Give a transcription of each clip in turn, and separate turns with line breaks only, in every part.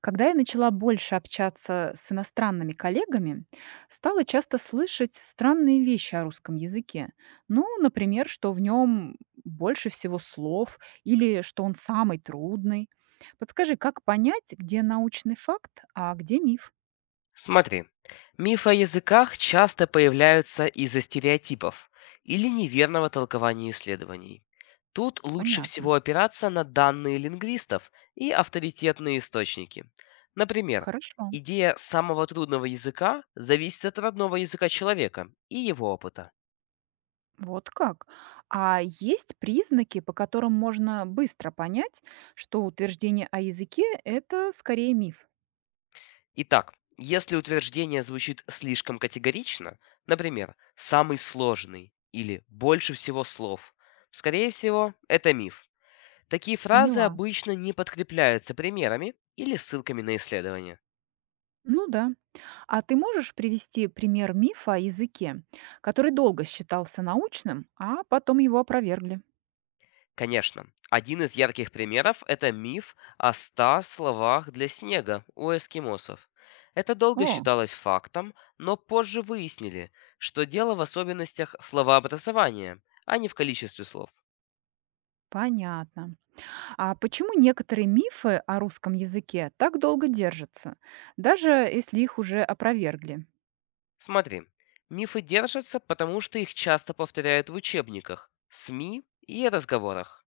Когда я начала больше общаться с иностранными коллегами, стала часто слышать странные вещи о русском языке. Ну, например, что в нем больше всего слов или что он самый трудный. Подскажи, как понять, где научный факт, а где миф?
Смотри, мифы о языках часто появляются из-за стереотипов или неверного толкования исследований. Тут лучше
Понятно.
всего опираться на данные лингвистов и авторитетные источники. Например,
Хорошо.
идея самого трудного языка зависит от родного языка человека и его опыта.
Вот как. А есть признаки, по которым можно быстро понять, что утверждение о языке– это скорее миф?
Итак, если утверждение звучит слишком категорично, например, «самый сложный» или «больше всего слов», скорее всего, это миф. Такие фразы
Поняла.
обычно не подкрепляются примерами или ссылками на исследования.
Ну да. А ты можешь привести пример мифа о языке, который долго считался научным, а потом его опровергли?
Конечно, один из ярких примеров – это миф о 100 словах для снега у эскимосов. Это долго
О,
считалось фактом, но позже выяснили, что дело в особенностях словообразования, а не в количестве слов.
понятно. А почему некоторые мифы о русском языке так долго держатся, даже если их уже опровергли?
Смотри, мифы держатся, потому что их часто повторяют в учебниках, СМИ и разговорах.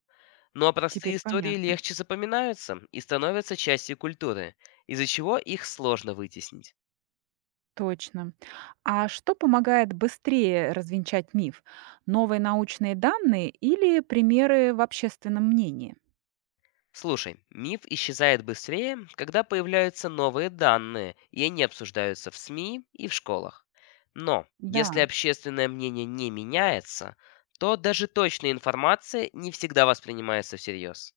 Ну а простые
Теперь
истории
понятно.
легче запоминаются и становятся частью культуры, из-за чего их сложно вытеснить.
Точно. А что помогает быстрее развенчать миф? Новые научные данные или примеры в общественном мнении?
Слушай, миф исчезает быстрее, когда появляются новые данные, и они обсуждаются в СМИ и в школах. Но
Да.
если общественное мнение не меняется, то даже точная информация не всегда воспринимается всерьез.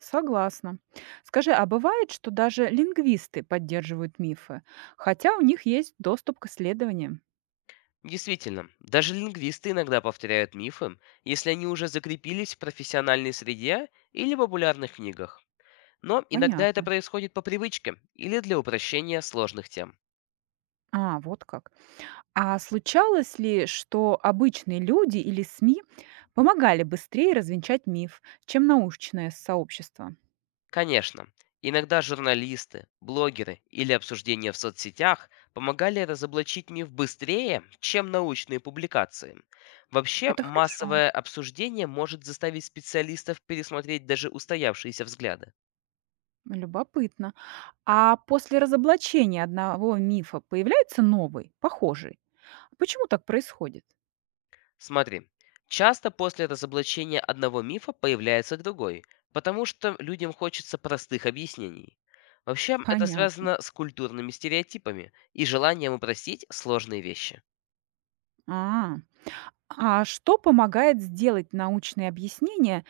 Согласна. Скажи, а бывает, что даже лингвисты поддерживают мифы, хотя у них есть доступ к исследованиям?
Действительно, даже лингвисты иногда повторяют мифы, если они уже закрепились в профессиональной среде или популярных книгах. Но иногда это
Понятно.
происходит по привычке или для упрощения сложных тем.
А, вот как. А случалось ли, что обычные люди или СМИ помогали быстрее развенчать миф, чем научное сообщество?
Конечно, иногда журналисты, блогеры или обсуждения в соцсетях помогали разоблачить миф быстрее, чем научные публикации. Вообще,
Это хорошо.
массовое обсуждение может заставить специалистов пересмотреть даже устоявшиеся взгляды.
Любопытно. А после разоблачения одного мифа появляется новый, похожий? Почему так происходит?
Смотри, часто после разоблачения одного мифа появляется другой, потому что людям хочется простых объяснений. Вообще, это
Понятно.
связано с культурными стереотипами и желанием упростить сложные вещи.
А, а что помогает сделать научные объяснения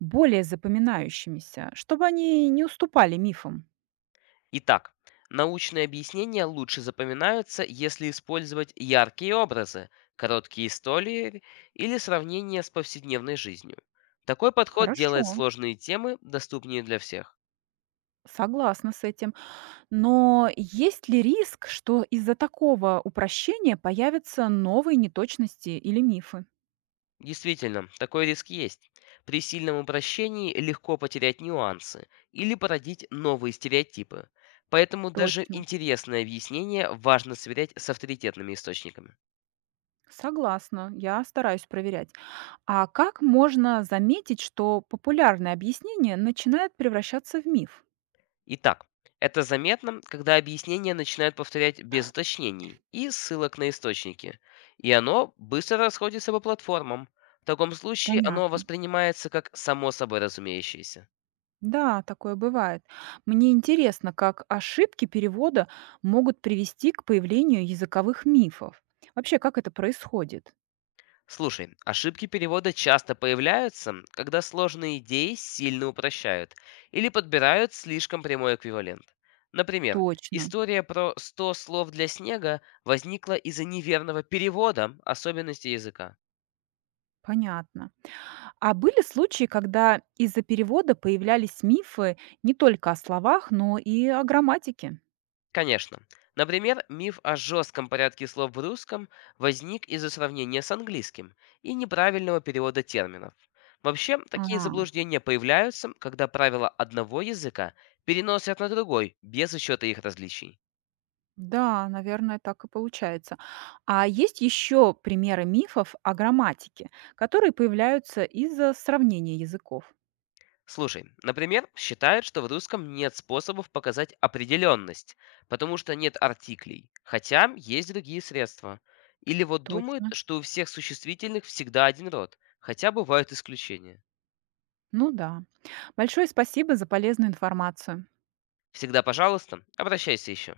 более запоминающимися, чтобы они не уступали мифам?
Итак, научные объяснения лучше запоминаются, если использовать яркие образы, короткие истории или сравнения с повседневной жизнью. Такой подход
Хорошо,
делает сложные темы доступнее для всех.
согласна с этим. Но есть ли риск, что из-за такого упрощения появятся новые неточности или мифы?
Действительно, такой риск есть. При сильном упрощении легко потерять нюансы или породить новые стереотипы. Поэтому даже
Точно.
интересное объяснение важно сверять с авторитетными источниками.
Согласна, я стараюсь проверять. А как можно заметить, что популярное объяснение начинает превращаться в миф?
Итак, это заметно, когда объяснение начинают повторять без уточнений и ссылок на источники, и оно быстро расходится по платформам. В таком случае оно
Понятно.
воспринимается как само собой разумеющееся.
Да, такое бывает. Мне интересно, как ошибки перевода могут привести к появлению языковых мифов. Вообще, как это происходит?
Слушай, ошибки перевода часто появляются, когда сложные идеи сильно упрощают или подбирают слишком прямой эквивалент. Например,
Точно,
история про 100 слов для снега возникла из-за неверного перевода особенностей языка.
понятно. А были случаи, когда из-за перевода появлялись мифы не только о словах, но и о грамматике?
Конечно. Например, миф о жестком порядке слов в русском возник из-за сравнения с английским и неправильного перевода терминов. Вообще, такие
А,
заблуждения появляются, когда правила одного языка переносят на другой, без учета их различий.
да, наверное, так и получается. А есть еще примеры мифов о грамматике, которые появляются из-за сравнения языков?
Слушай, например, считают, что в русском нет способов показать определенность, потому что нет артиклей, хотя есть другие средства. Или вот думают,
Точно.
что у всех существительных всегда один род, хотя бывают исключения.
Ну да. Большое спасибо за полезную информацию.
Всегда пожалуйста, обращайся еще.